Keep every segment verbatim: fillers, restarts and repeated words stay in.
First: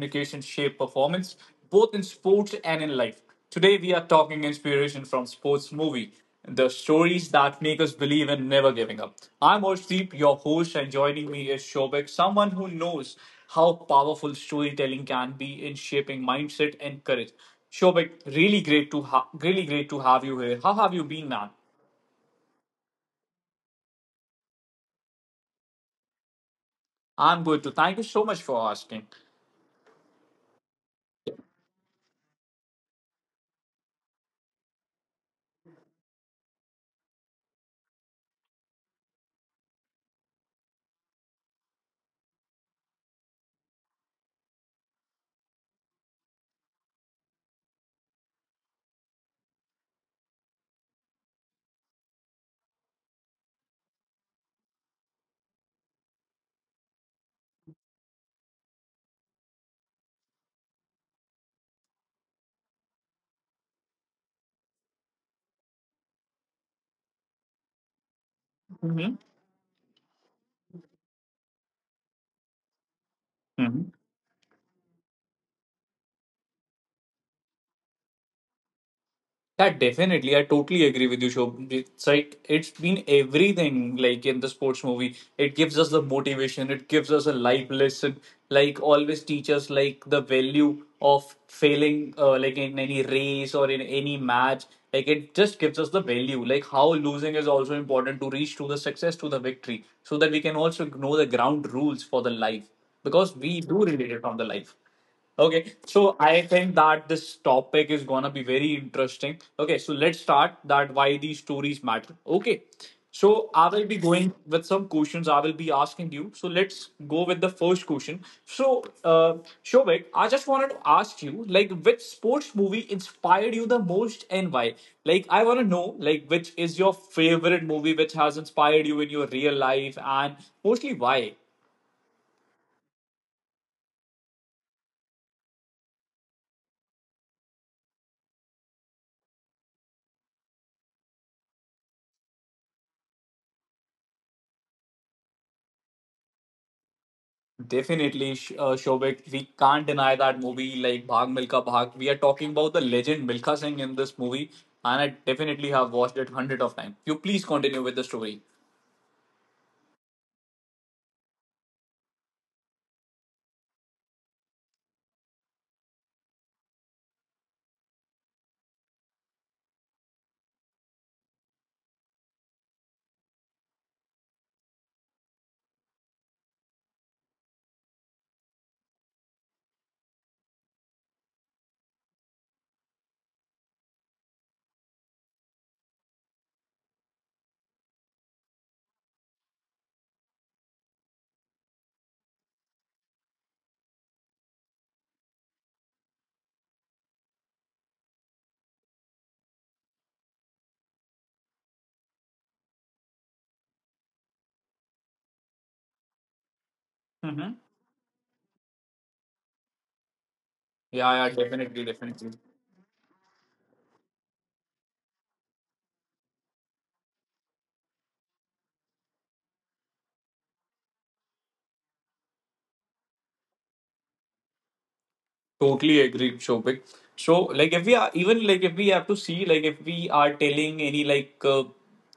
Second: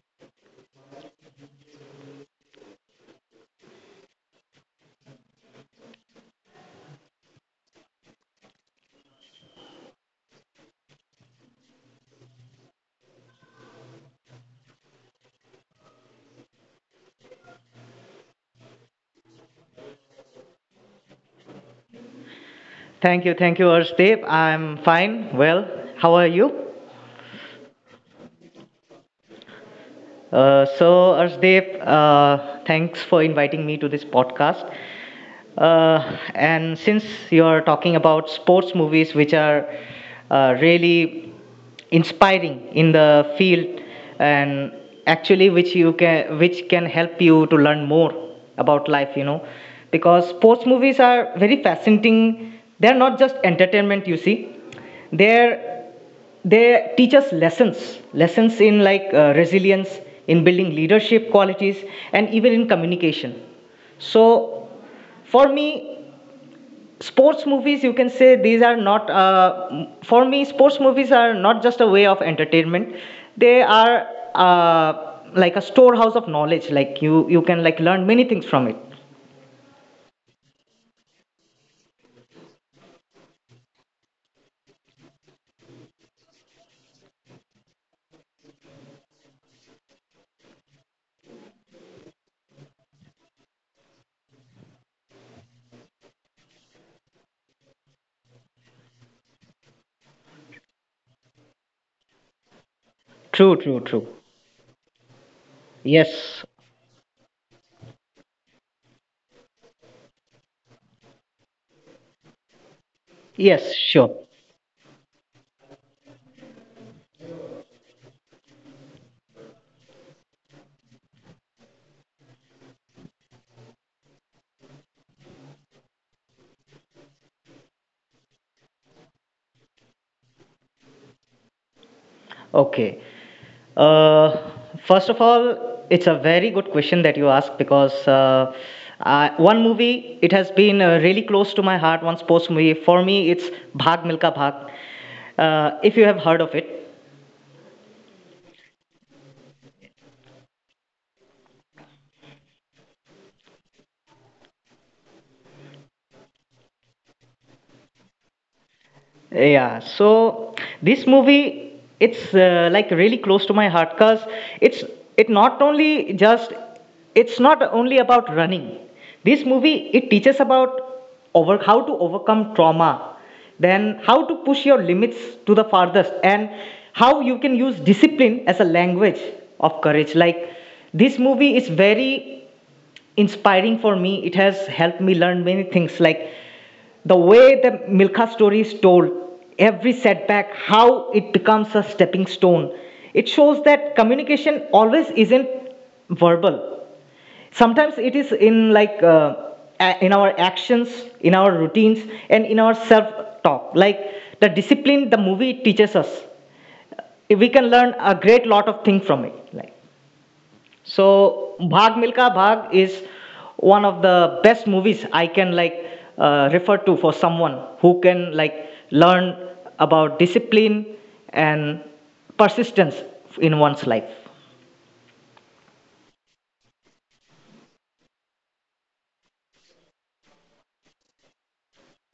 communication shape performance, both in sports and in life. Today, we are talking inspiration from sports movie, the stories that make us believe in never giving up. I'm Orshdeep, your host, and joining me is Shobek, someone who knows how powerful storytelling can be in shaping mindset and courage. Shobek, really great to ha- really great to have you here. How have you been, man? Thank you, thank you, Arshdeep. I'm fine, well. How are you? I'm good too. Thank you so much for asking. Uh, so, Arshdeep, uh, thanks for inviting me to this podcast. Uh, and since you're talking about sports movies, which are uh, really inspiring in the field, and actually which you can which can help you to learn more about life, you know, because sports movies are very fascinating. They're not just entertainment, you see they're they teach us lessons lessons in like uh, resilience, in building leadership qualities, and even in communication. So for me sports movies you can say, these are not Mhm. uh, for me sports movies are not just a way of entertainment. They are uh, like a storehouse of knowledge. Like you you can like learn many things from it. Yeah, definitely. I totally agree with you, Shob. It's like it's been everything like in the sports movie. It gives us the motivation, it gives us a life lesson, like always teach us like the value of failing uh, like in any race or in any match. Like it just gives us the value, like how losing is also important to reach to the success to the victory, so that we can also know the ground rules for the life. Because True, we true, do true. relate it from the life. Okay, so I Yes, think that this topic is gonna be very interesting. Okay, so let's start that why these stories matter. Okay, so I yes, will be sure. going with some questions I will be asking you. So let's go with the first question. So, uh, Shobik, I just wanted to ask you, like, which sports movie inspired you the most and why? Like, I wanna know, like, which is your favorite movie which has inspired you in your real life and mostly why? Okay. Uh, First of all, it's a very good question that you ask, because uh, I, one movie it has been uh, really close to my heart. One sports movie for me, it's Bhag Milka Bhag. Uh, if you have heard of it. Definitely, Sh- uh, Shobik. We can't deny that movie like Bhag Milka Bhag. We are talking about the legend Milka Singh in this movie, and I definitely have watched it hundred of times. You please continue with the story. Yeah, so this movie, it's uh, like really close to my heart, because it's it not only just it's not only about running. This movie, it teaches about over how to overcome trauma, then how to push your limits to the farthest, and how you can use discipline as a language of courage. Like, this movie is very inspiring for me. It has helped me learn many things, like the way the Milka story is told, every setback, how it becomes a stepping stone. It shows that communication always isn't verbal. Sometimes it is in like uh, in our actions, in our routines, and in our self-talk. Like, the discipline the movie teaches us, hmm Yeah, we can learn a great lot of things from it. Like. yeah, So definitely, Bhag definitely. Milka Bhag is one of the best movies I can like uh, refer to for someone who can like learn about discipline and persistence in one's life. Totally agree, Shobik. So, like, if we are even like if we have to see like if we are telling any like uh,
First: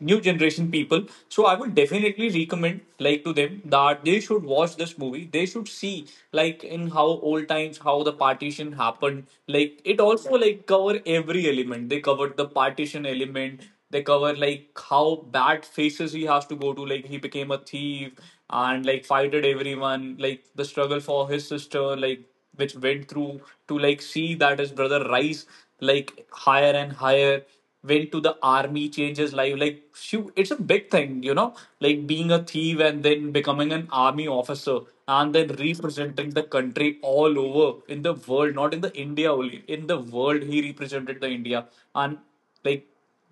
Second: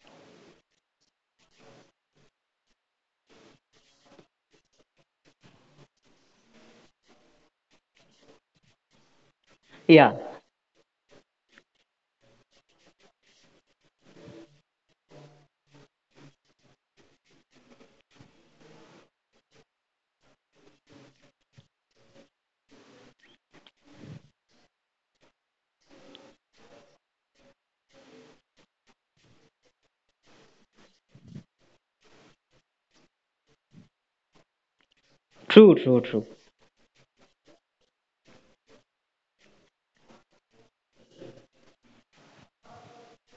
new generation people, so I would definitely recommend like to them that they should watch this movie. They should see like in how old times how the partition happened. Like it Yeah, also like cover every element. They covered the partition element. They cover like how bad faces he has to go to. Like he became a thief and like fighted everyone. Like the struggle for his sister. Like which went through to like see that his brother rise like higher and higher, went to the army, changed his life. Like shoot, it's a big thing, you know, like being a thief and then becoming an army officer and then true, true, true. representing the country all over in the world, not in the India only, in the world he represented the India. And like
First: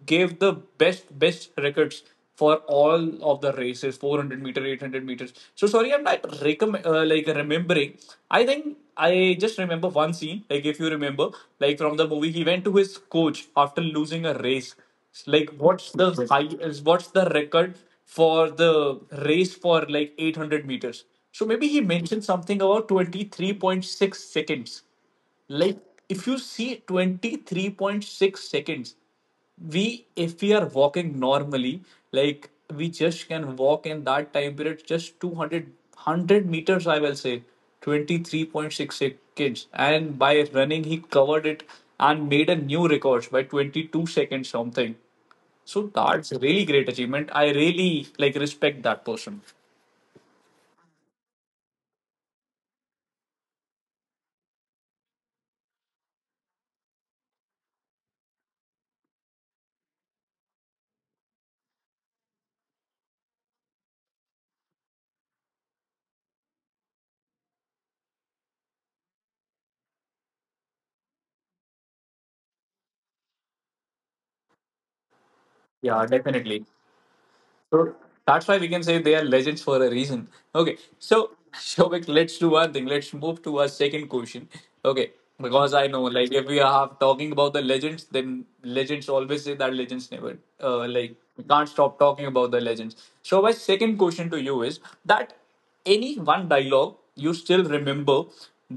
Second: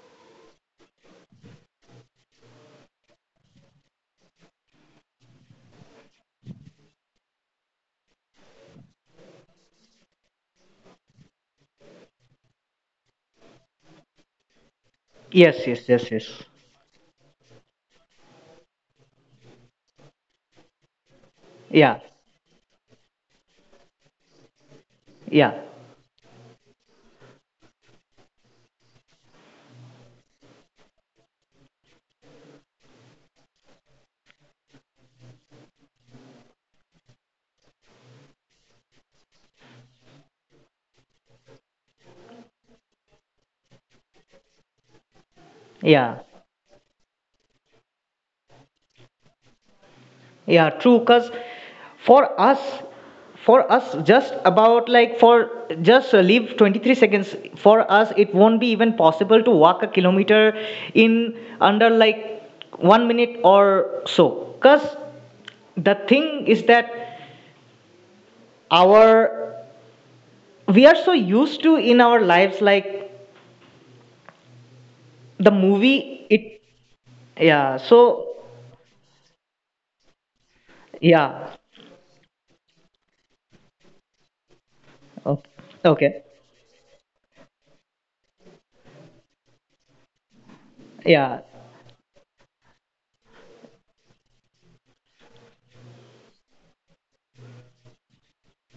gave the best best records for all of the races, four hundred meter, eight hundred meters. So sorry, I'm not recomm- uh, like remembering. I think I just remember one scene, like if you remember, like from the movie he went to his coach after losing a race. Like Yes, yes, what's the yes, yes. high what's the record for the race for like eight hundred meters? So maybe he Yeah, mentioned something about twenty-three point six seconds. yeah, Like if you see twenty-three point six seconds, we if we are walking normally, like we just can walk in that time period just two hundred hundred meters, I will say. twenty-three point six seconds, and by running, he covered it and made a new record by twenty-two seconds something. So yeah. that's a really great achievement. I really like respect that person. Yeah, true. Cause for us, for us, just about like for just uh, leave twenty-three seconds. For us, it won't be even possible to walk a kilometer in under like one minute or so. Cause the thing is that our we are so used to in our lives, like the Yeah, movie it— definitely. yeah, So so that's why we can say they are legends for a reason. Okay, so yeah. Shobik, let's do one thing. Let's move to our second question. Okay, Okay. because I know, Okay, like, if we are talking about the legends, then legends always say that legends never, uh, like, yeah. we can't stop talking about the legends. So my second question to you is that any one dialogue you still remember,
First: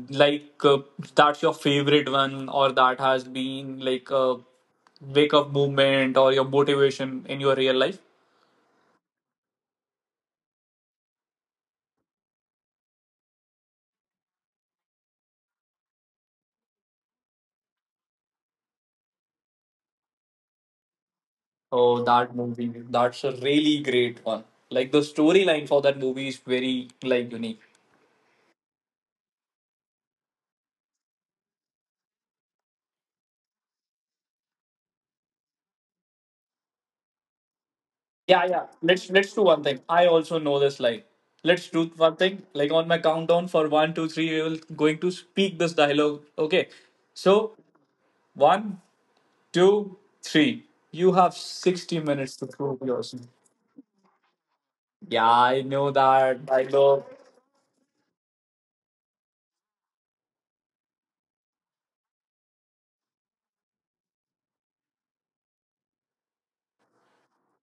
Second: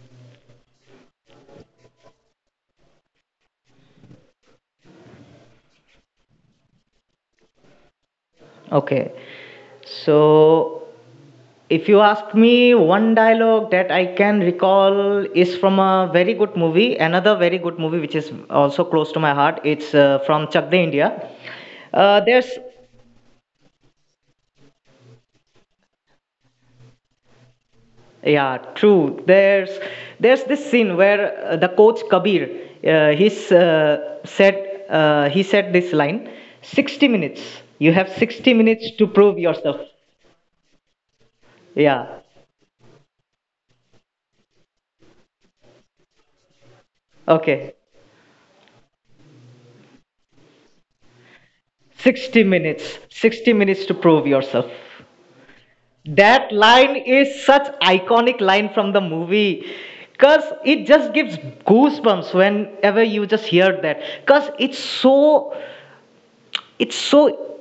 like uh, that's your favorite one, or that has been like a wake up movement or your motivation in your real life. Okay, so if you ask me, one dialogue that I can recall is from a very good movie, another very good movie which is also close to my heart. It's uh, from Chak De India. Oh, Uh, that there's movie, that's a really great one. Like the storyline for that movie is very like unique. Yeah, true. There's there's this scene where uh, the coach Kabir, uh, he's uh, said uh, he said this line: sixty minutes. You have Yeah, sixty yeah. minutes to Let's let's prove do one thing. yourself. I also know this line. Let's do one Yeah. thing. Like on my countdown for one, two, three, we will going to speak this dialogue. Okay. So Okay. one, two, three. You have sixty minutes sixty to prove minutes. yourself. sixty minutes to prove yourself. Yeah, I know that. That I line know. is such iconic line from the movie, cuz it just gives goosebumps whenever you just hear that, cuz it's so, it's so,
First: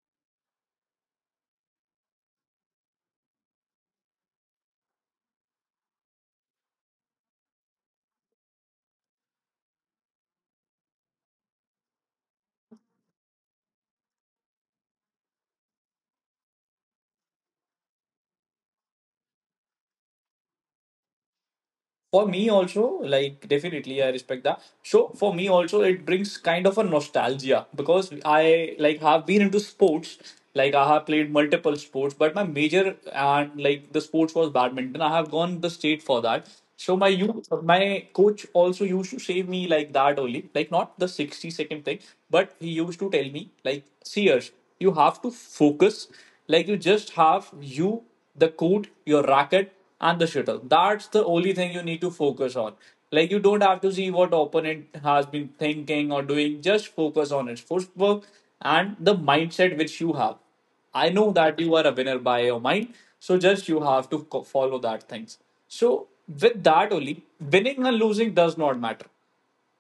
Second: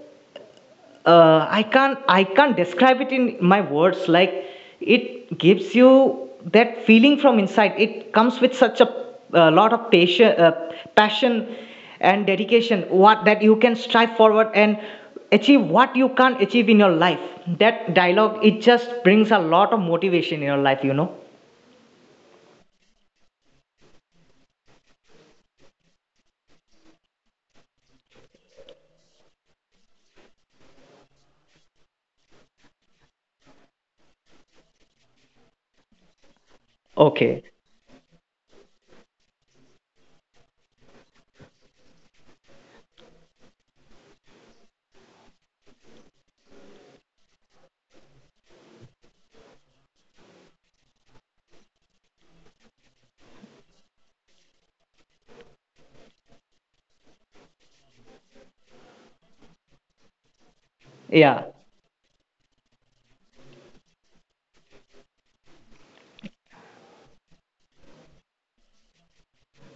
uh, I can't, I can't describe it in my words. Like, it gives you that feeling from inside. It comes with such a, uh lot of passion, uh, passion and dedication, What that you can strive forward and achieve what you can't achieve in your life. That dialogue, it just brings a lot of motivation in your life, you know. For me also, like definitely I respect that. So for me also it brings kind of a nostalgia because I like have been into sports. Like I have played multiple sports, but my major and like the sports was badminton. I have gone the state for that. So my you Okay. my coach also used to say me like that only, like not the sixty second thing, but he used to tell me like, Sears, you have to focus. Like you just have you the court, your racket, and the shuttle. That's the only thing you need to focus on. Like you don't have to see what opponent has been thinking or doing. Just focus on his footwork and the mindset which you have. I know Yeah. that you are a winner by your mind, so just you have to co- follow that things. So with that only, winning and losing does not matter,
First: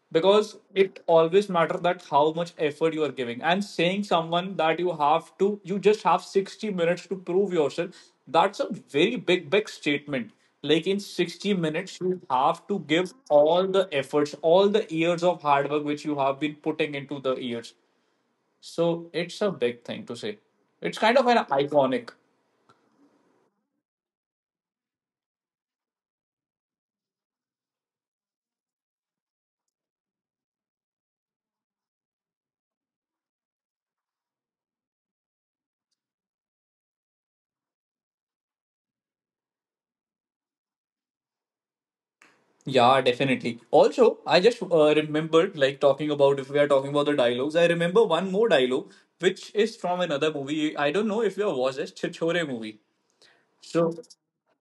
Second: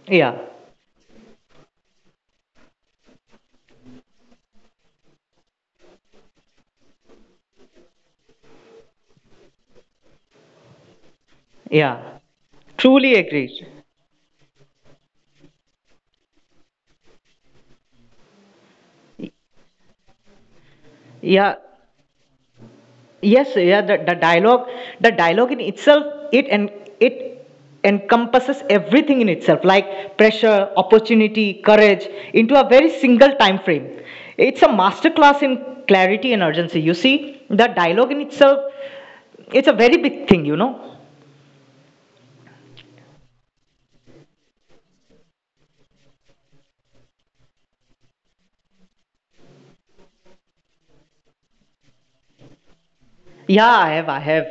Yeah. because it always matters that how much effort you are giving. And saying someone that you have to you just have sixty minutes to prove yourself, that's a very big big statement. Like in sixty minutes you Yeah. have to give Truly all agreed. the efforts, all the years of hard work which you have been putting into the years. So it's a big thing to say, it's kind of an Yeah. iconic. Yes, yeah, the, the dialogue, the dialogue in itself, it and it encompasses everything in itself, like pressure, opportunity, courage, into a very single time frame. It's a masterclass in clarity and urgency. You see, the dialogue in itself, it's a very big thing, you know. Yeah, definitely. Also, I just uh, remembered, like talking about if we are talking about the dialogues, I remember one more dialogue which is from another movie. I don't know if you have watched this Chichore movie. Yeah, So I have, I have.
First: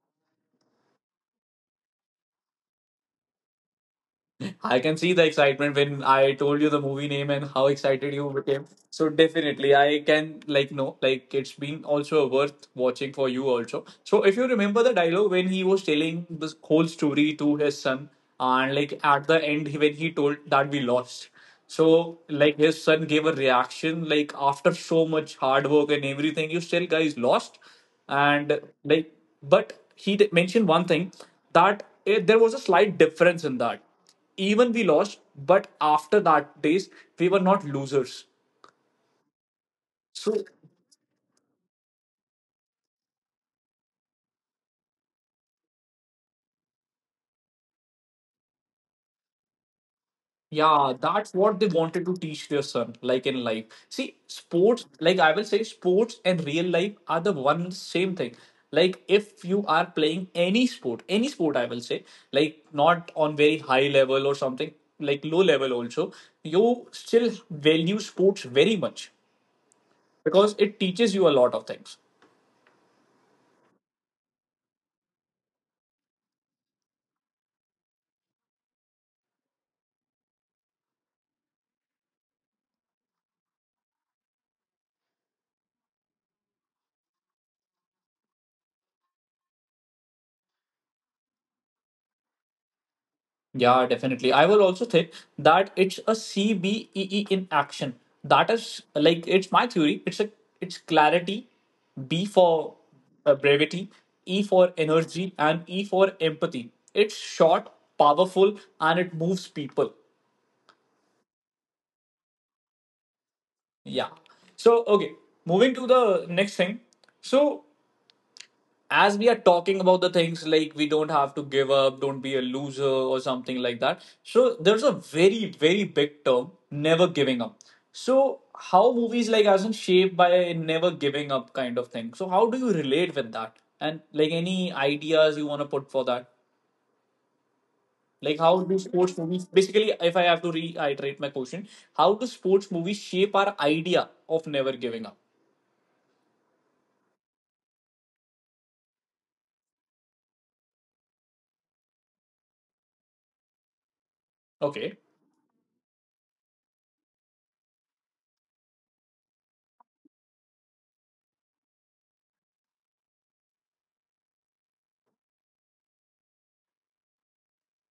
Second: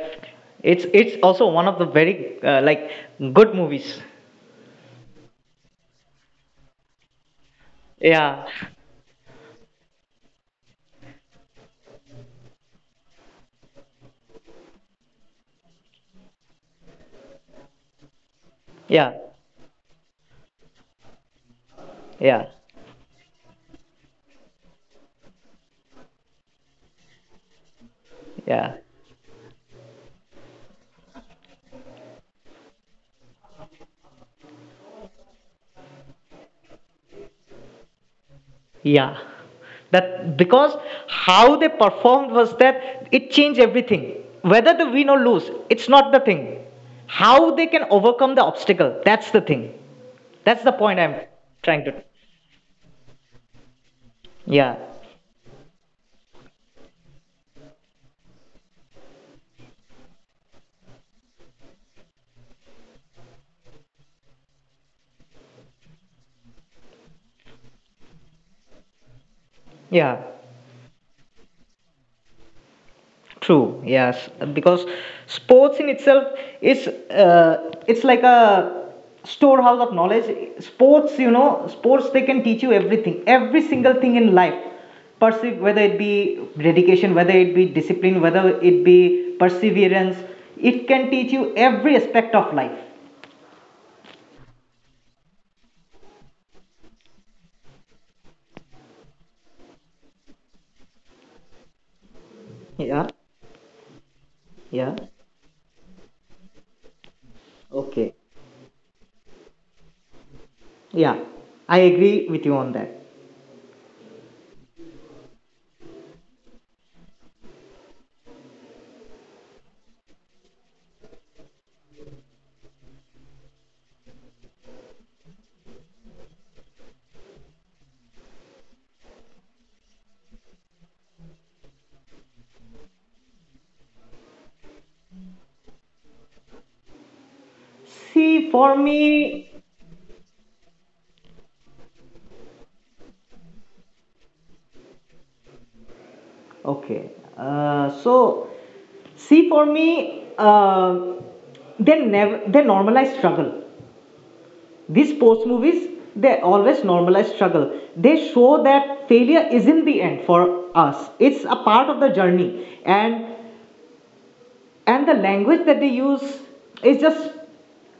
It's it's also one of the very uh, like good movies. I can see the excitement when I told you the movie name and how excited you Yeah, became. So definitely, I can like no, like it's been also worth watching for you also. So if you remember the dialogue when he was telling this whole story to his son, and like yeah, at the end he- when he told that we lost. So yeah, like his son gave a reaction like after so much hard work and everything, you still guys lost, and yeah. like but he d- mentioned one thing that eh, there was a slight difference in that, even we lost, but after that days we were not losers. Yeah. That So because how they performed was that it changed everything. Whether they win or lose, it's not the thing. How they can overcome the obstacle, that's the thing. That's the yeah, point I'm that's what they trying to. wanted to teach their son, like in life, see Yeah. sports, like I will say sports and real life are the one same thing. Like if you are playing any sport, any sport I will say, like not on very high level or something, like low level also, you still value sports very much Yeah. because it teaches you a lot of things. True, yes, because sports in itself is uh, it's like a storehouse of knowledge. Sports, you know, sports they can teach you everything, every single thing in life. Perse, whether it be dedication, whether it be discipline, whether it be perseverance. It can teach you every aspect of life. Yeah, definitely. I will also think that it's a C B E E in action. That is like it's my theory. It's a it's clarity, B for Yeah, uh, brevity, E for yeah, energy, and E for empathy. It's short, okay, powerful, and it moves people. yeah. I agree with you on that. Yeah. So okay, moving to the next thing. So as we are talking about the things like we don't have to give up, don't be a loser or something like that. So there's a very, very big term, never giving up. So how movies like us are shaped by never giving up kind of thing. So how do you relate with that? And like any ideas you want to put for that? Like See, how for do sports movies me, basically, if I have to reiterate my question, how do sports movies shape our idea of never giving up? okay. Uh, so See, for me, uh, they never they normalize struggle. Okay. These sports movies, they always normalize struggle. They show that failure isn't the end for us. It's a part of the journey, and and the language that they use is just,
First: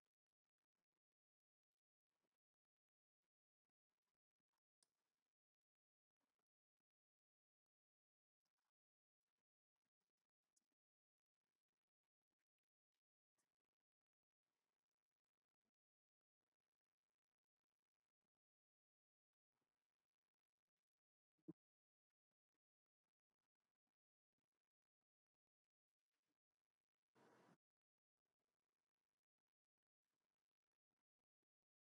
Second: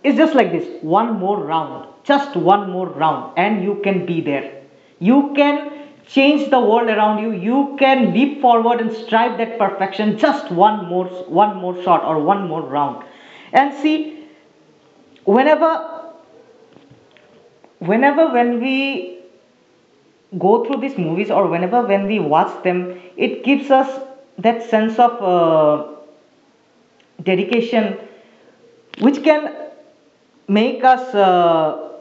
it's just like this: one more round, just one more round, and you can be there. You can change the world around you. You can leap forward and strive that perfection, just one more, one more shot or one more round. And see, whenever whenever when we go through these movies, or whenever when we watch them, it gives us that sense of uh, dedication, which can make us uh,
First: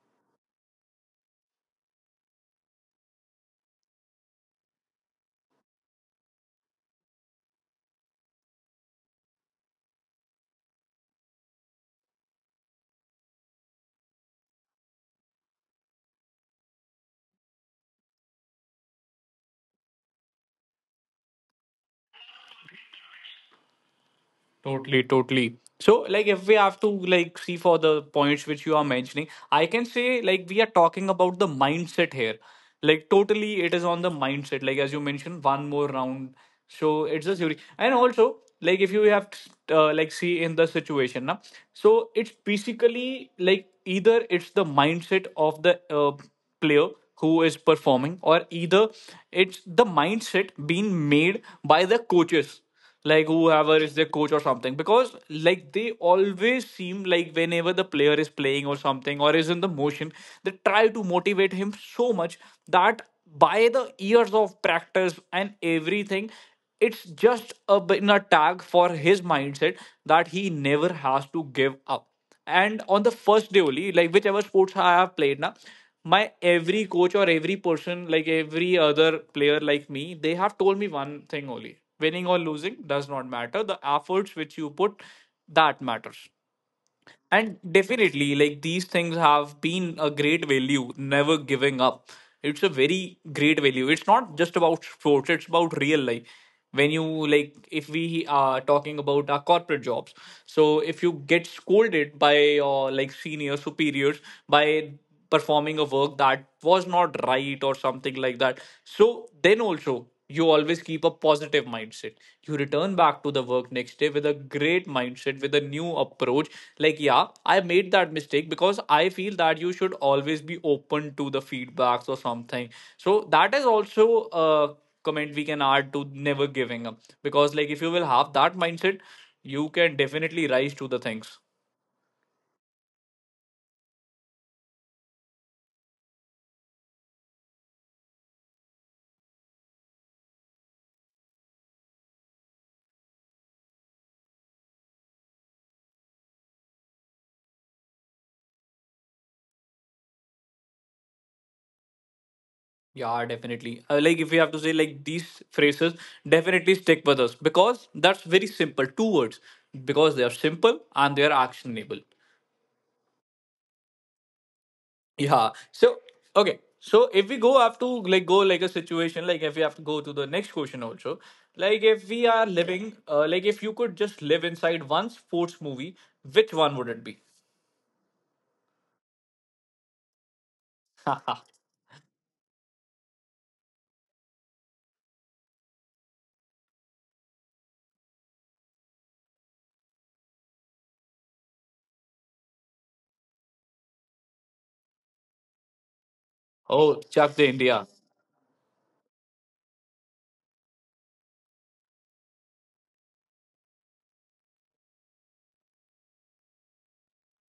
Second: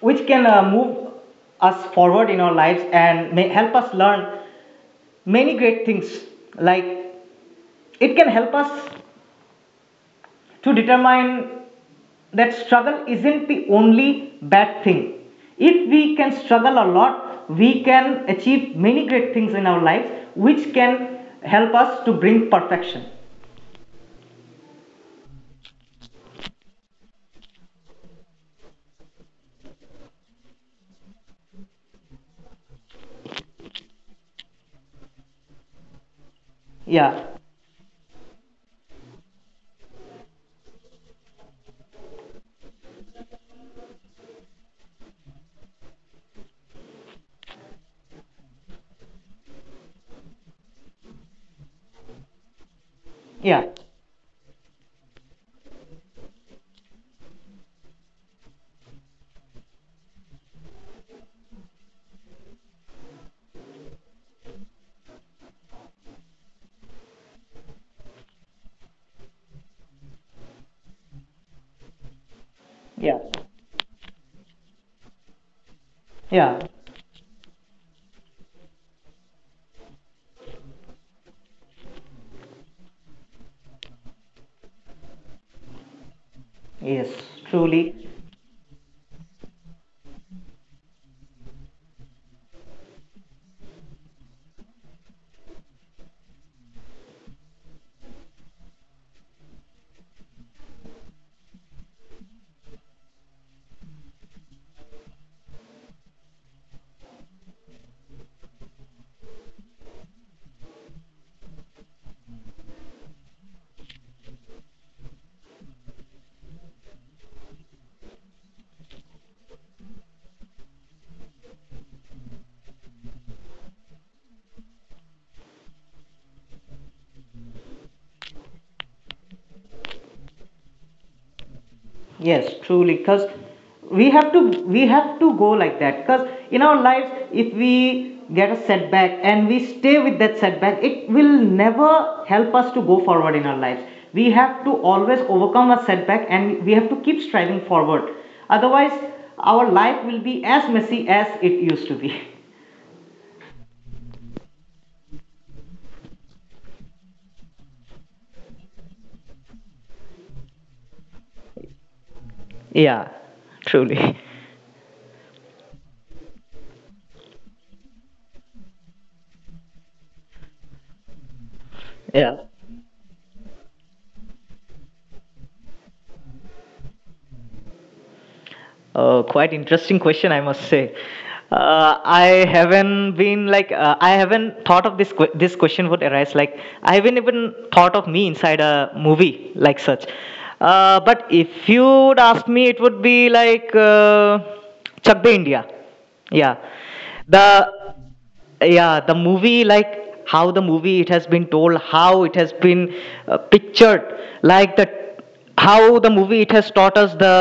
which can uh, move us forward in our lives and may help us learn many great things. Like, it can help us to determine that struggle isn't the only bad thing. If we can struggle a lot, we can achieve many great things in our lives, which can help us to bring perfection. Totally, totally. So, like, if we have to like see for the points which you are mentioning, I can say like we are talking about the mindset here. Like, totally, it is on the mindset. Like as you mentioned, one more round. So Yeah, it's a theory, and also like if you have to, uh, like see in the situation now, so it's basically like either it's the mindset of the uh, player who is performing, or either it's the mindset being made by the coaches, like yeah, whoever is their coach or something. Because like they always seem like whenever the player is playing or something or is in the motion, they try to motivate him so much that by the years of practice and everything, it's just a been a tag for his mindset that he never has to give up. And on the yeah, first day only, like whichever sports I have played now, my yeah. every coach or every person, like every other player like me, they have told me one thing only. Winning or losing does not matter. The efforts which you put, that matters. Yes, And truly. definitely, like these things have been a great value, never giving up. It's a very great value. It's not just about sports, it's about real life. When you like, if we are talking about our corporate jobs, so if you get scolded by your like senior superiors by performing a work that was not right or something like that. So then also you always keep a positive mindset. You return back to the work next day with a great mindset, with a new approach. Like, yeah, I made that mistake because I feel that you should always be open to the feedbacks or something. So that is also a comment we can add to never giving up. Because like if you will have that mindset, you can definitely rise to the things. Yes, truly, because we have to we have to go like that. Because in our lives, if we get a setback and we stay with that setback, it will never help us to go forward in our lives. We have to always overcome a setback, and we have to keep striving forward. Otherwise, our life will be as messy as it used to be. Yeah, definitely. Uh, like if we have to say like these phrases, definitely stick with us because that's very simple. Two words because they are simple and they are actionable. Yeah, truly. Yeah. So okay. So if we go have to like go like a situation like if we have to go to the next question also like if we Yeah. are living uh, like if you could just live inside one sports movie which one would it be? Uh, quite interesting question, I must say. Uh, I haven't been like uh, I haven't thought of this que- this question would arise. Like, I haven't even thought of me inside a movie like such. Uh, but if you would ask me, it would be like uh, Chak De India. Yeah, Oh, Chuck the the India. yeah the movie, like how the movie it has been told, how it has been uh, pictured, like the how the movie it has taught us the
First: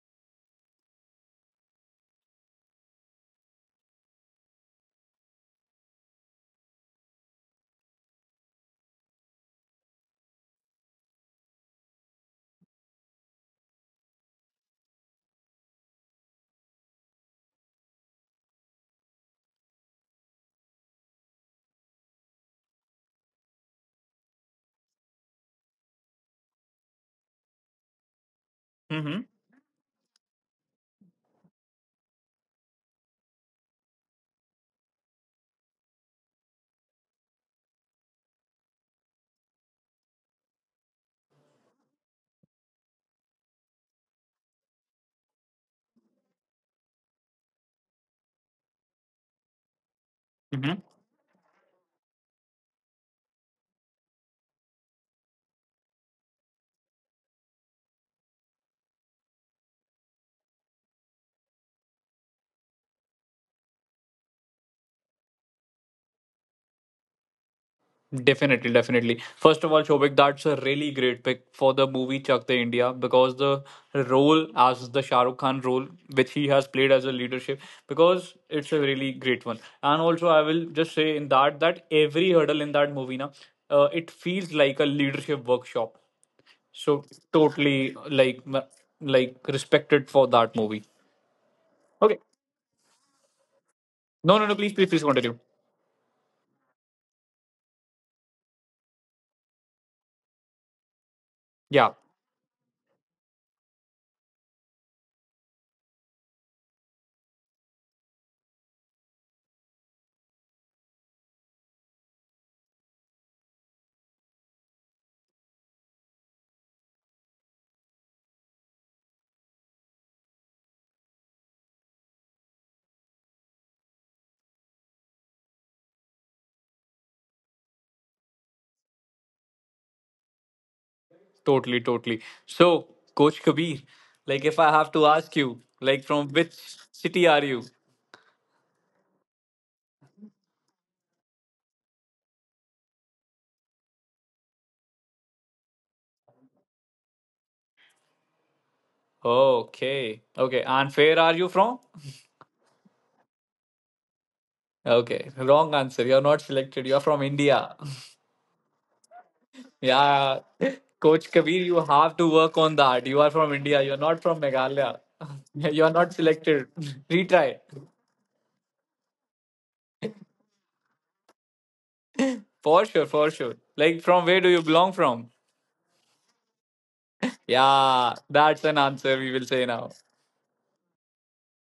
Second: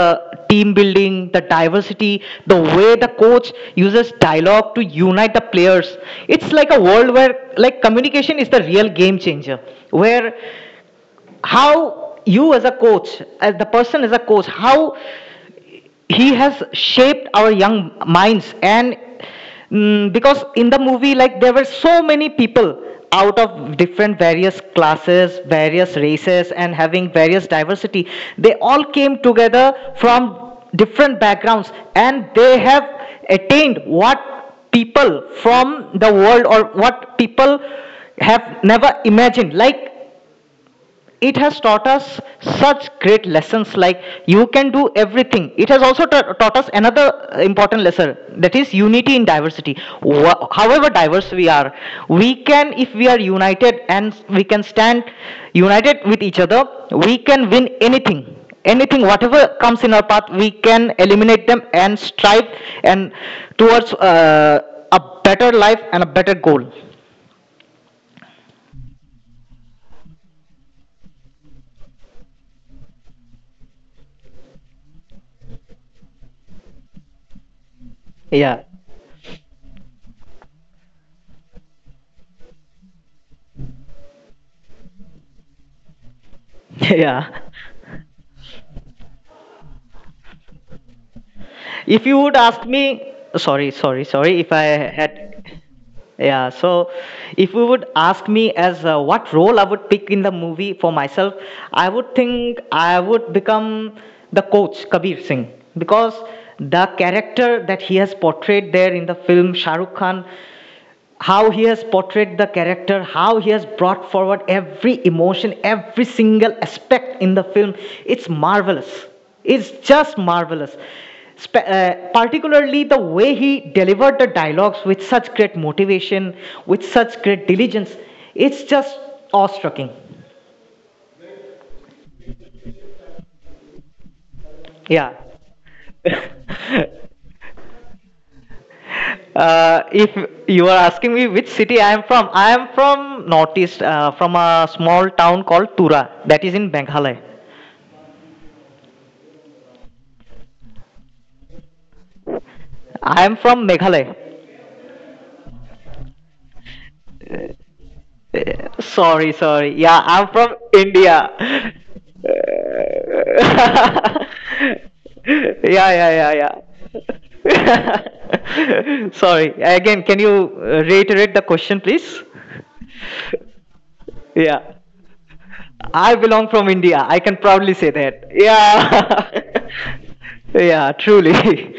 team building, the diversity, the way the coach uses dialogue to unite the players. It's like a world where like communication is the real game changer, where how you as a coach, as the person, as a coach, how he has shaped our young minds. And mm, because in the movie, like, there were so many people out of different various classes, various races, and having various diversity, they all came Mm-hmm. together from different backgrounds, and they have attained what people from the world, or what people have never imagined. Like, it has taught us such great lessons. Like, you can do everything. It has also ta- taught us another uh, important lesson, that is unity in diversity. Wha- Mm-hmm. However diverse we are, we can, if we are united, and we can stand united with each other, we can win anything, anything whatever comes in our path. We can eliminate them and strive, and towards uh, a better life and a better goal. Definitely, definitely. First of all, Shobik, that's a really great pick for the movie Chak De India because the role as the Shah Rukh Khan role, which he has played as a leadership, because Yeah. it's a really great one. And also, I will just say in that that every hurdle in that movie, na, uh, it feels like a leadership workshop. So Yeah. totally like like respected for that movie. If you Okay, would ask me— sorry sorry sorry no, no, if no. I Please, please, please had continue. Yeah, so if you would ask me as uh, what role I would pick in the movie for myself, I Yeah. would think I would become the coach Kabir Singh, because the character that he has portrayed there in the film, Shahrukh Khan, how he has portrayed the character, how he has brought forward every emotion, every single aspect in the film. It's marvelous. It's just marvelous. Spe- uh, particularly the way he delivered the dialogues with such great motivation, with such great diligence. It's just awe-striking. Totally, totally. So, Coach Kabir, like if I have Yeah. to ask you, like from which city are you? Uh, if you are asking me which city I am from, I am from northeast, uh, from a small town called Tura, that is in Meghalaya. Okay, okay. And where are you from? I am from Meghalaya. Okay, wrong answer. You're not selected. You're from India. Sorry, sorry. Yeah, I'm Yeah, from Coach India. Kabir, you have to work on that. You are from India. You're not from Meghalaya. Yeah, You're yeah, not yeah, selected. Retry. yeah. Sorry. Again, can you uh, reiterate the question, please? For sure, for sure. Like, from where do Yeah. you belong from? I belong from India. I can proudly say Yeah, that. that's an answer we will Yeah. say now. Yeah, truly.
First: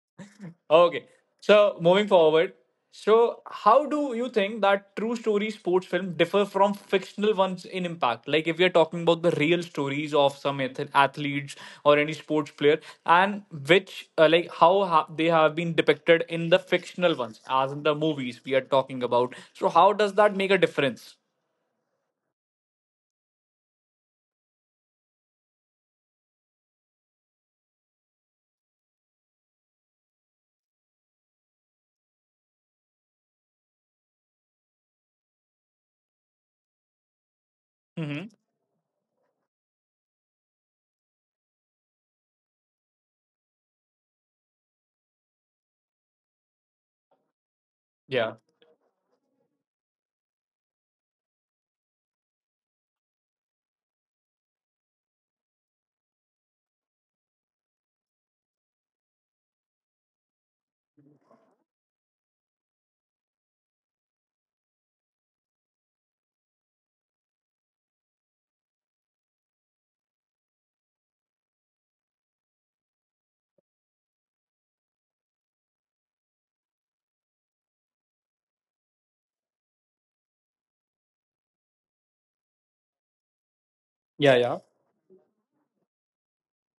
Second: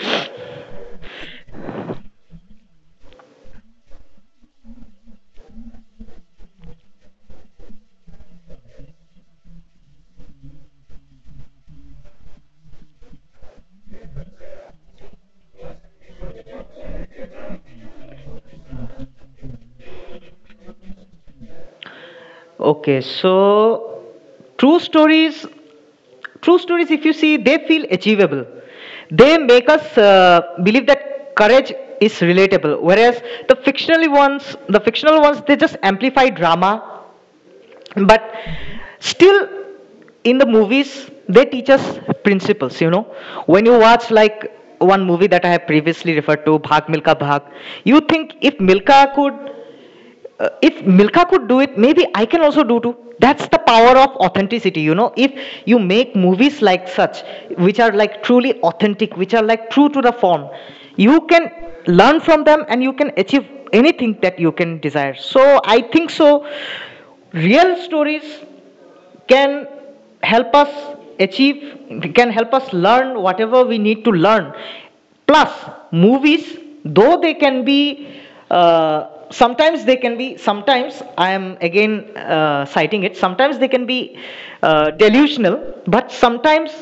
Okay. So moving forward, so how do you think that true story sports film differ from fictional ones in impact? Like if we are talking about the real stories of some ath- athletes or any sports player, and which uh, like how ha- they have been depicted in the fictional ones, as in the movies we are talking about. So how does that make a difference? Okay, so true stories true stories, if you see, they feel achievable. They make us uh, believe that courage is relatable. Whereas the fictional ones, the fictional ones, they just amplify drama. Mm-hmm. But still, in the movies, they teach us principles. You know, when you watch like one movie that I have previously referred to, Bhag Milka Bhag, you think Yeah. if Milka could uh, if Milka could do it, maybe I can also do too. That's the power of authenticity, you know. If you make movies like such, which are like truly authentic, which are like true to the form, you can learn from them and you can achieve anything that you can desire. So I think so. Real stories can help us achieve, can help us learn whatever we need to learn. Plus movies, though they can be uh, sometimes, they can be sometimes — I am again uh, citing it — sometimes they can be Yeah. Yeah. uh, delusional. But sometimes,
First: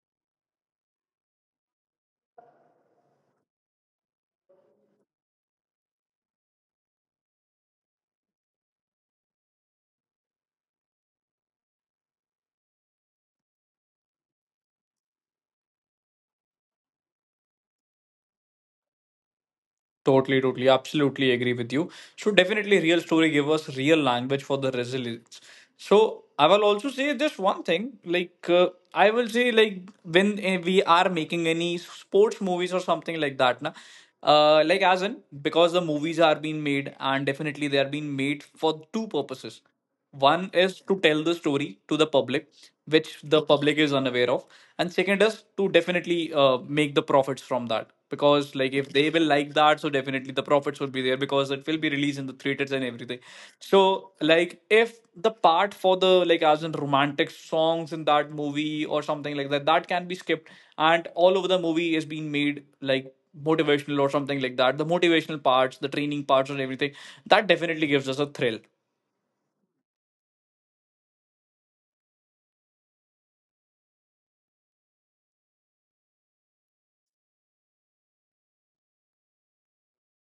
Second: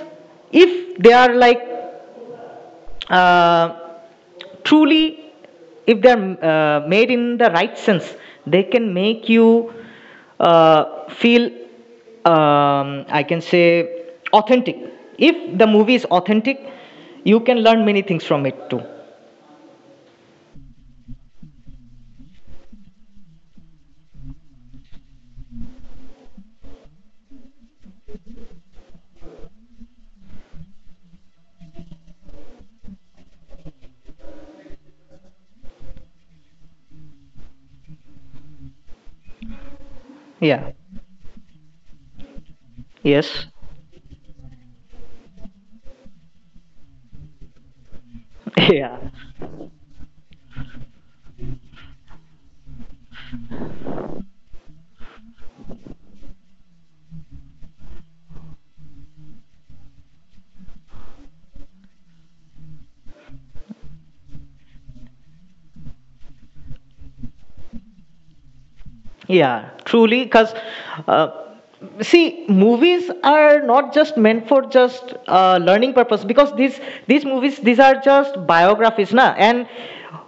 if they are like uh, truly, if they're uh, made in the right sense, they can make you uh, feel, um, I can say, authentic. If the movie is authentic, you can learn many things from it too. Totally, totally, absolutely agree with you. So definitely, real story give us real language for the resilience. So I will also say just one thing, like uh, I will say like when eh, we are making any sports movies or something like that, na, uh, like as in because the movies are being made and definitely they are being made for two purposes. One Yeah. is to tell the story to the public, which the Yes. public is unaware of, and second is to definitely uh, make the profits from that. Because like if they yeah. will like that, so definitely the profits will be there because it will be released in the theaters and everything. So like if the part for the like as in romantic songs in that movie or something like that, that can be skipped, and all over the movie is being made like motivational or something like that. The motivational parts, the training parts, and everything that definitely gives us a thrill. Yeah, truly, because uh, see, movies are not just meant for just uh, learning purpose. Because these these movies, these are just biographies, na. And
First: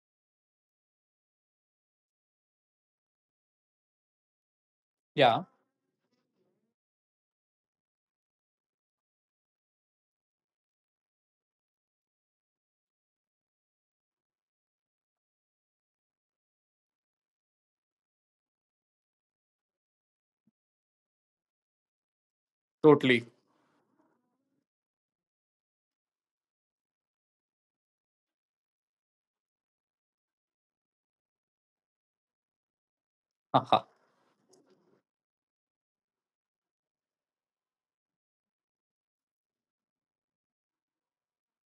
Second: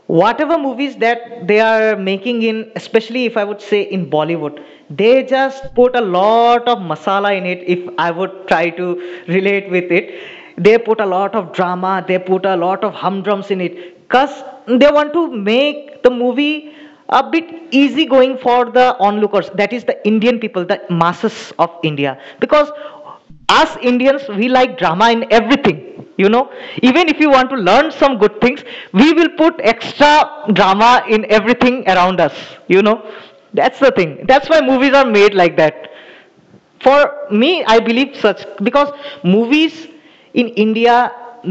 whatever movies that they are making in, especially if I would say in Bollywood, they Yeah. just put a lot of masala in it. If I would try to relate with it, they put a lot of drama, they put a lot of humdrums in it, cause they want to make the movie a bit easy going for the onlookers, that is the Indian people, the masses of India. Because Totally. us Indians, we like drama in everything, you know. Even if you want to learn some good things, we will put extra drama in everything around us, you know. Haha. That's the thing, that's why movies are made like that. For me, I believe such, because movies in India,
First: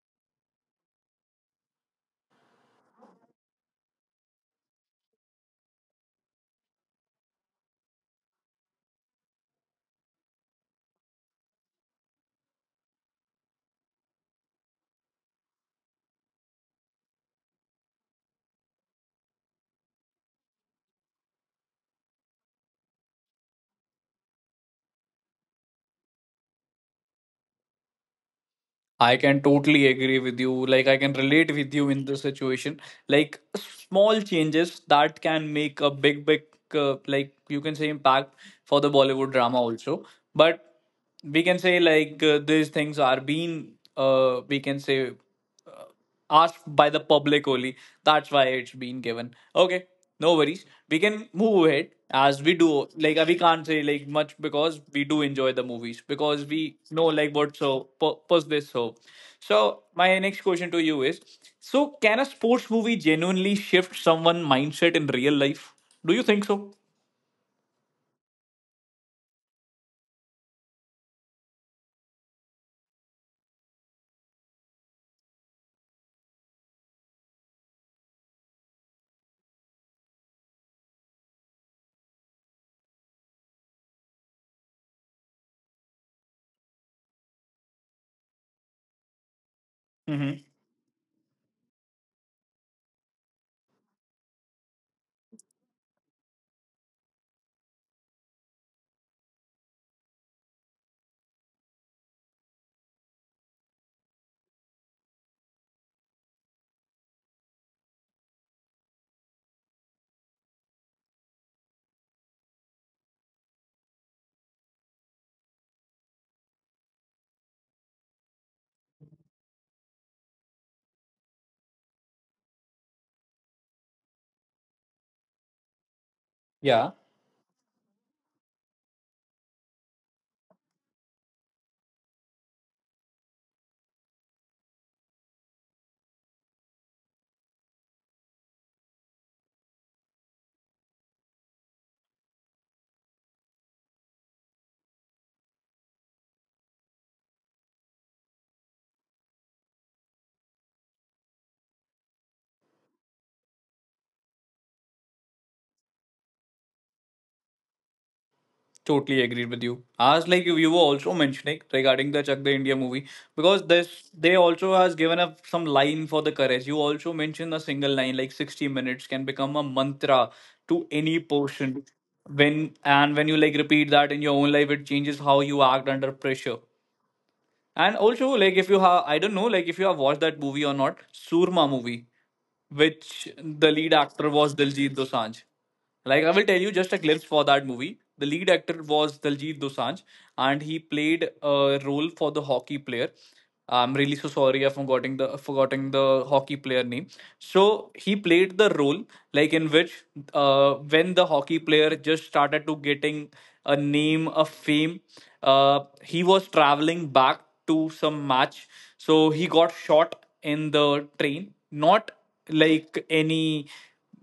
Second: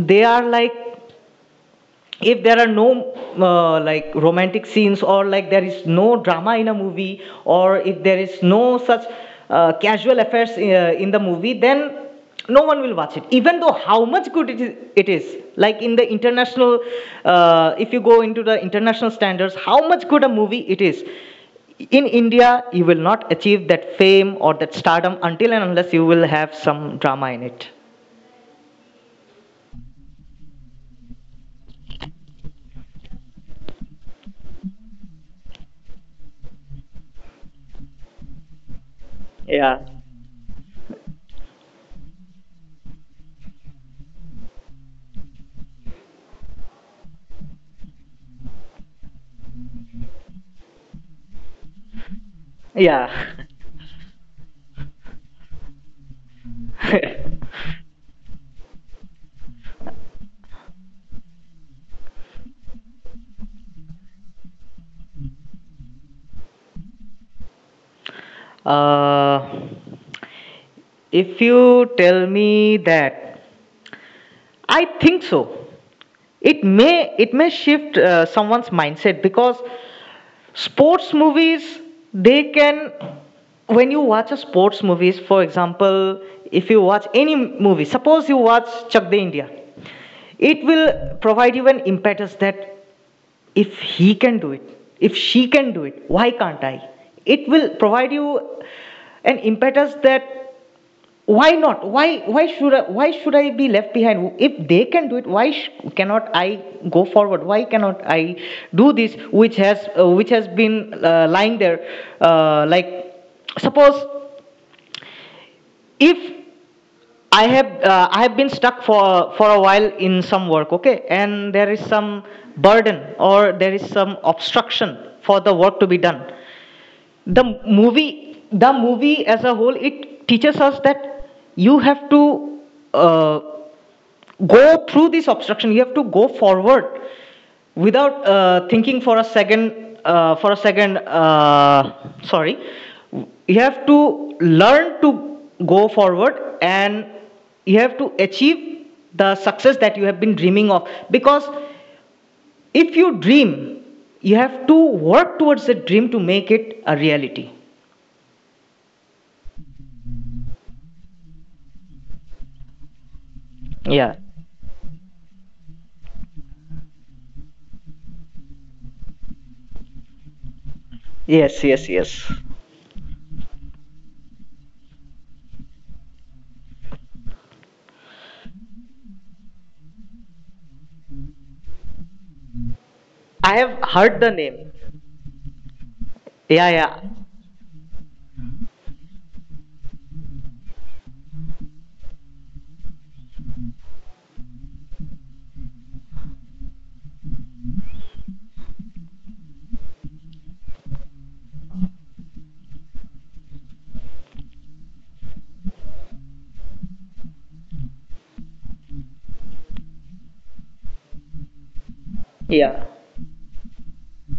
they are like, if there are no uh, like romantic scenes, or like there is no drama in a movie, or if there is no such uh, casual affairs uh, in the movie, then no one will watch it, even though how much good it is, it is. Like in the international uh, if you go into the international standards, how much good a movie it is, in India you will not achieve that fame or that stardom until and unless you will have some drama in it. I can totally agree with you. Like, I can relate with you in this situation. Like, small changes that can make a big, big, uh, like, you can say impact for the Bollywood drama Yeah. also. But we can say like uh, these things are being uh, we can say uh, asked by the public only, that's why it's been given. Okay, no worries, we can move ahead as we do Yeah. like uh, we can't say like much because we do enjoy the movies because we know like what. So pu- push this. So so my next question to you is so can a sports movie genuinely shift someone mindset in real life, do you think so? uh, If you tell me that, I think so. It may it may shift uh, someone's mindset, because sports movies, they can, when you watch a sports movies, for example, if you watch any movie, suppose you watch Chak De India, Hmm. it will provide you an impetus that if he can do it, if she can do it, why can't I? It will provide you an impetus that why not, why why should I, why should I be left behind? If they can do it, why sh- cannot I go forward? Why cannot I do this which has uh, which has been uh, lying there. Uh, like, suppose if i have uh, I have been stuck for for a while in some work, okay, and there is some burden or there is some obstruction for the work to be done, Yeah. the movie the movie as a whole, it teaches us that you have to uh, go through this obstruction, you have to go forward without uh, thinking for a second uh, for a second. Uh, sorry, you have to learn to go forward, and you have to achieve the success that you have been dreaming of, because if you dream, you have to work towards the dream to make it a reality. Totally agreed with you. As like you, you were also mentioning regarding the Chak De India movie, because Yeah. this they also has given up some line for the courage. You also mentioned a single line like sixty minutes can become a mantra to any Yes, yes, person. yes. When and when you like repeat that in your own life, it changes how you act under pressure. And also like if you have, I don't know, like if you have watched that movie or not, Surma movie which I have the lead heard the actor name. was Diljit Dosanjh. Like I will Yeah, tell you yeah. just a glimpse for that movie. The lead actor was Diljit Dosanjh, and he played a role for the hockey player. I'm really so sorry I forgetting the forgetting the hockey player name. So he played the role like in which uh, when the hockey player just started to getting a name, a fame. Uh, he was traveling back to some match, so he got shot in the train. Not Yeah. like any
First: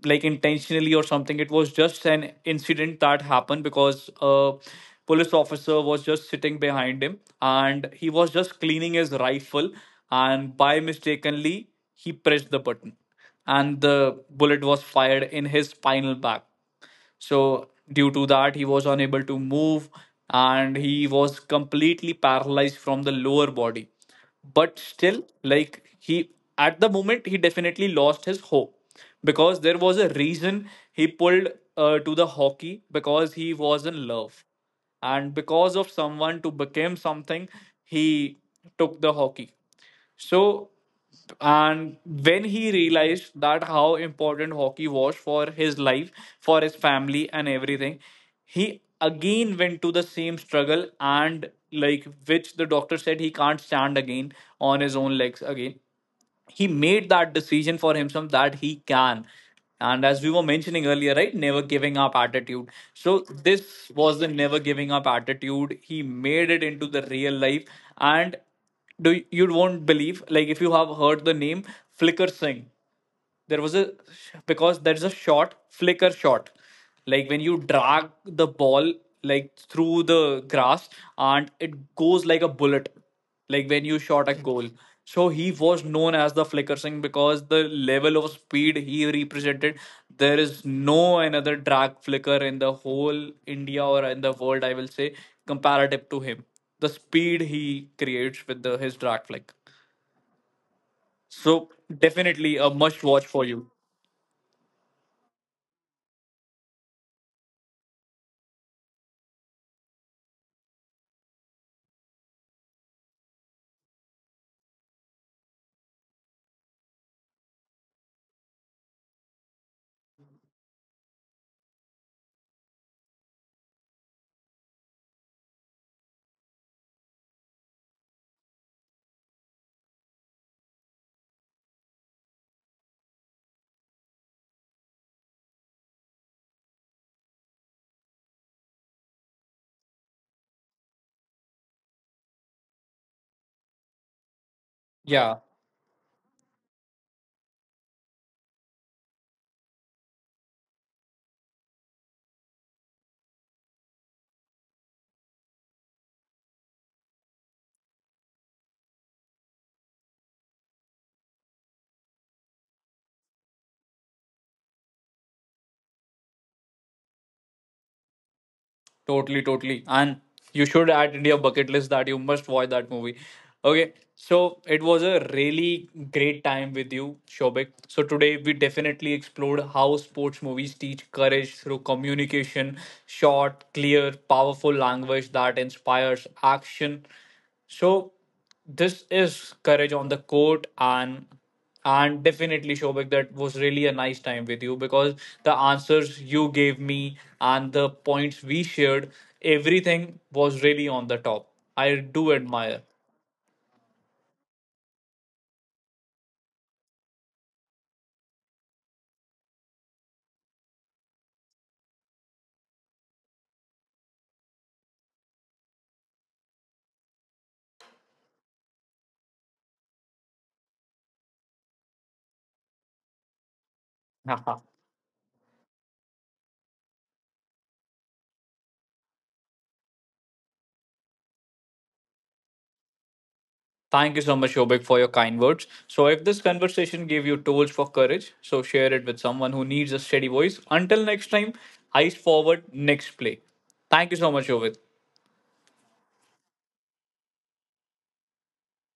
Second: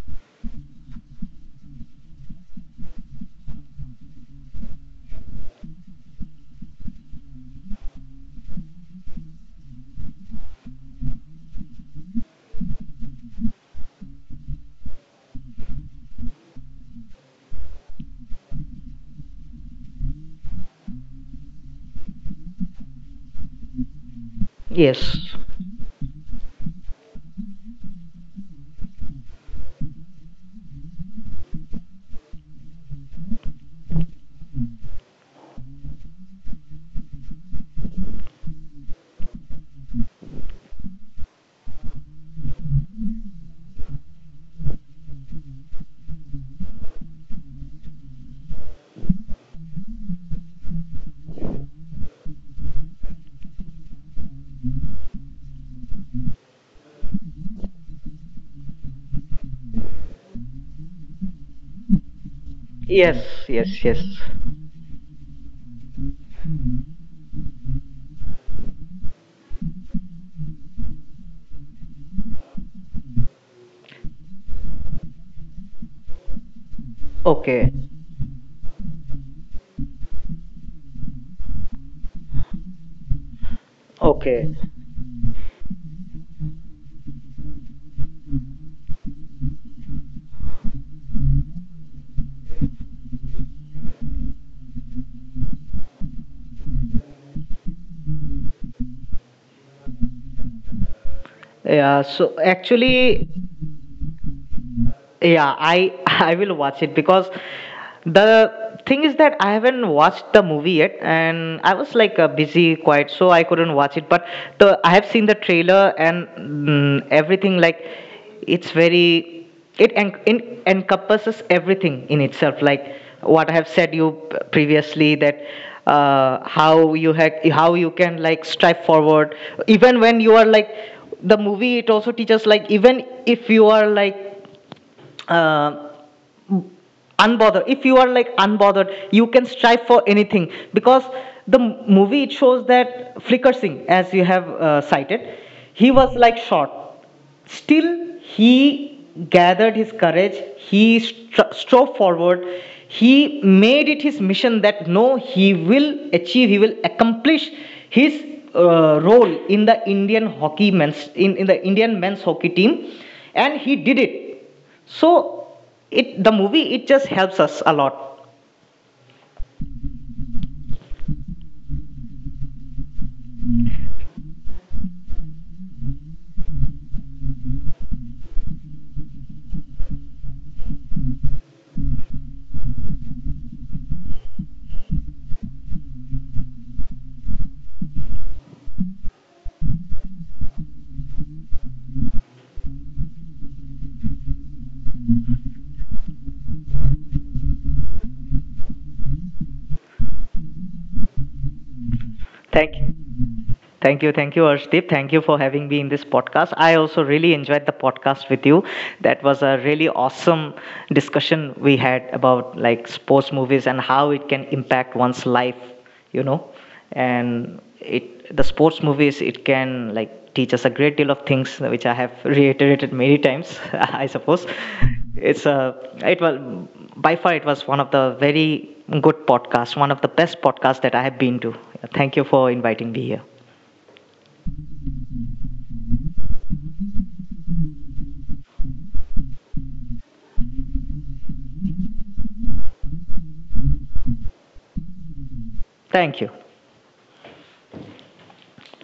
like intentionally or something. It was just an incident that happened because a police officer was just sitting behind him and he was just cleaning his rifle and by mistakenly he pressed the button and the bullet was fired in his spinal back. So, due to that, he was unable to move and he was completely paralyzed from the lower body. But still, Yes. like he at the moment, he definitely lost his hope because there was a reason he pulled uh, to the hockey because he was in love and because of someone to become something, he took the hockey. So, and when he realized that how important hockey was for his life, for his family, and everything, he again went to the same struggle and like which the doctor said he can't stand again on his own legs again, he made that decision for himself that he can. And as we were mentioning earlier right, never giving up attitude, so Yes, yes, this yes. was the never giving up attitude he made it into the real life. And do you won't believe like if you have heard the name flicker singh, there was a because there's a shot flicker shot like when you Okay, drag the ball like through the grass and it goes like a bullet like when you shot a okay. goal. So he was known as the flicker Singh because the level of speed he represented, there is no another drag flicker in the whole india or in the world I will say comparative to him, the speed he creates with the, his drag flick. So Yeah, so definitely a must watch actually, for you. yeah, I I will watch it, because the thing is that I haven't watched the movie yet, and I was like uh, busy, quiet, so I couldn't watch it. But the I have seen the trailer and mm, everything. Like it's very — it, en- in encompasses everything in itself. Like what I have said you p- previously, that uh, how you ha- how you can like strive forward even when you are like — the movie, it also teaches like even if you are like uh, unbothered, if you are like unbothered, you can strive for anything. Because the movie, it shows that Flicker Singh, as you have uh, cited, Yeah. he was like short. Still, he gathered his courage, he stro- strove forward, he made it his mission that no, he will achieve, he will accomplish his uh, role in the Indian hockey men's in, in the Indian men's hockey team, and he did it. So, it the movie, it just helps us a lot. Totally, totally. And you should add in your bucket list that you must watch that movie. Okay, so it was a really great time with you, Shobik. So today we definitely explored how sports movies teach courage through communication, short, clear, powerful language that inspires action. So this is courage on the court and and definitely Shobik that was really a nice time with you because the answers you gave me and the points we shared, everything was really on the top. I do admire. Thank you. Thank you, thank you, Arshdeep. Thank you for having me in this podcast. I also really enjoyed the podcast with you. That was a really awesome discussion we had about like sports movies and how it can impact one's life, you know. And it the sports movies, it can like teach us a great deal of things, which I have reiterated many times, I Haha. suppose. It's a it was by far, it was one of the very good podcasts, one of the best podcasts that I have been to. Thank you for inviting me here. Thank you so much Shobik for your kind words. So if this conversation gave you tools for courage, so share it with someone who needs a steady voice. Until next time, eyes forward, next play. Thank you so much Shobik. Thank you.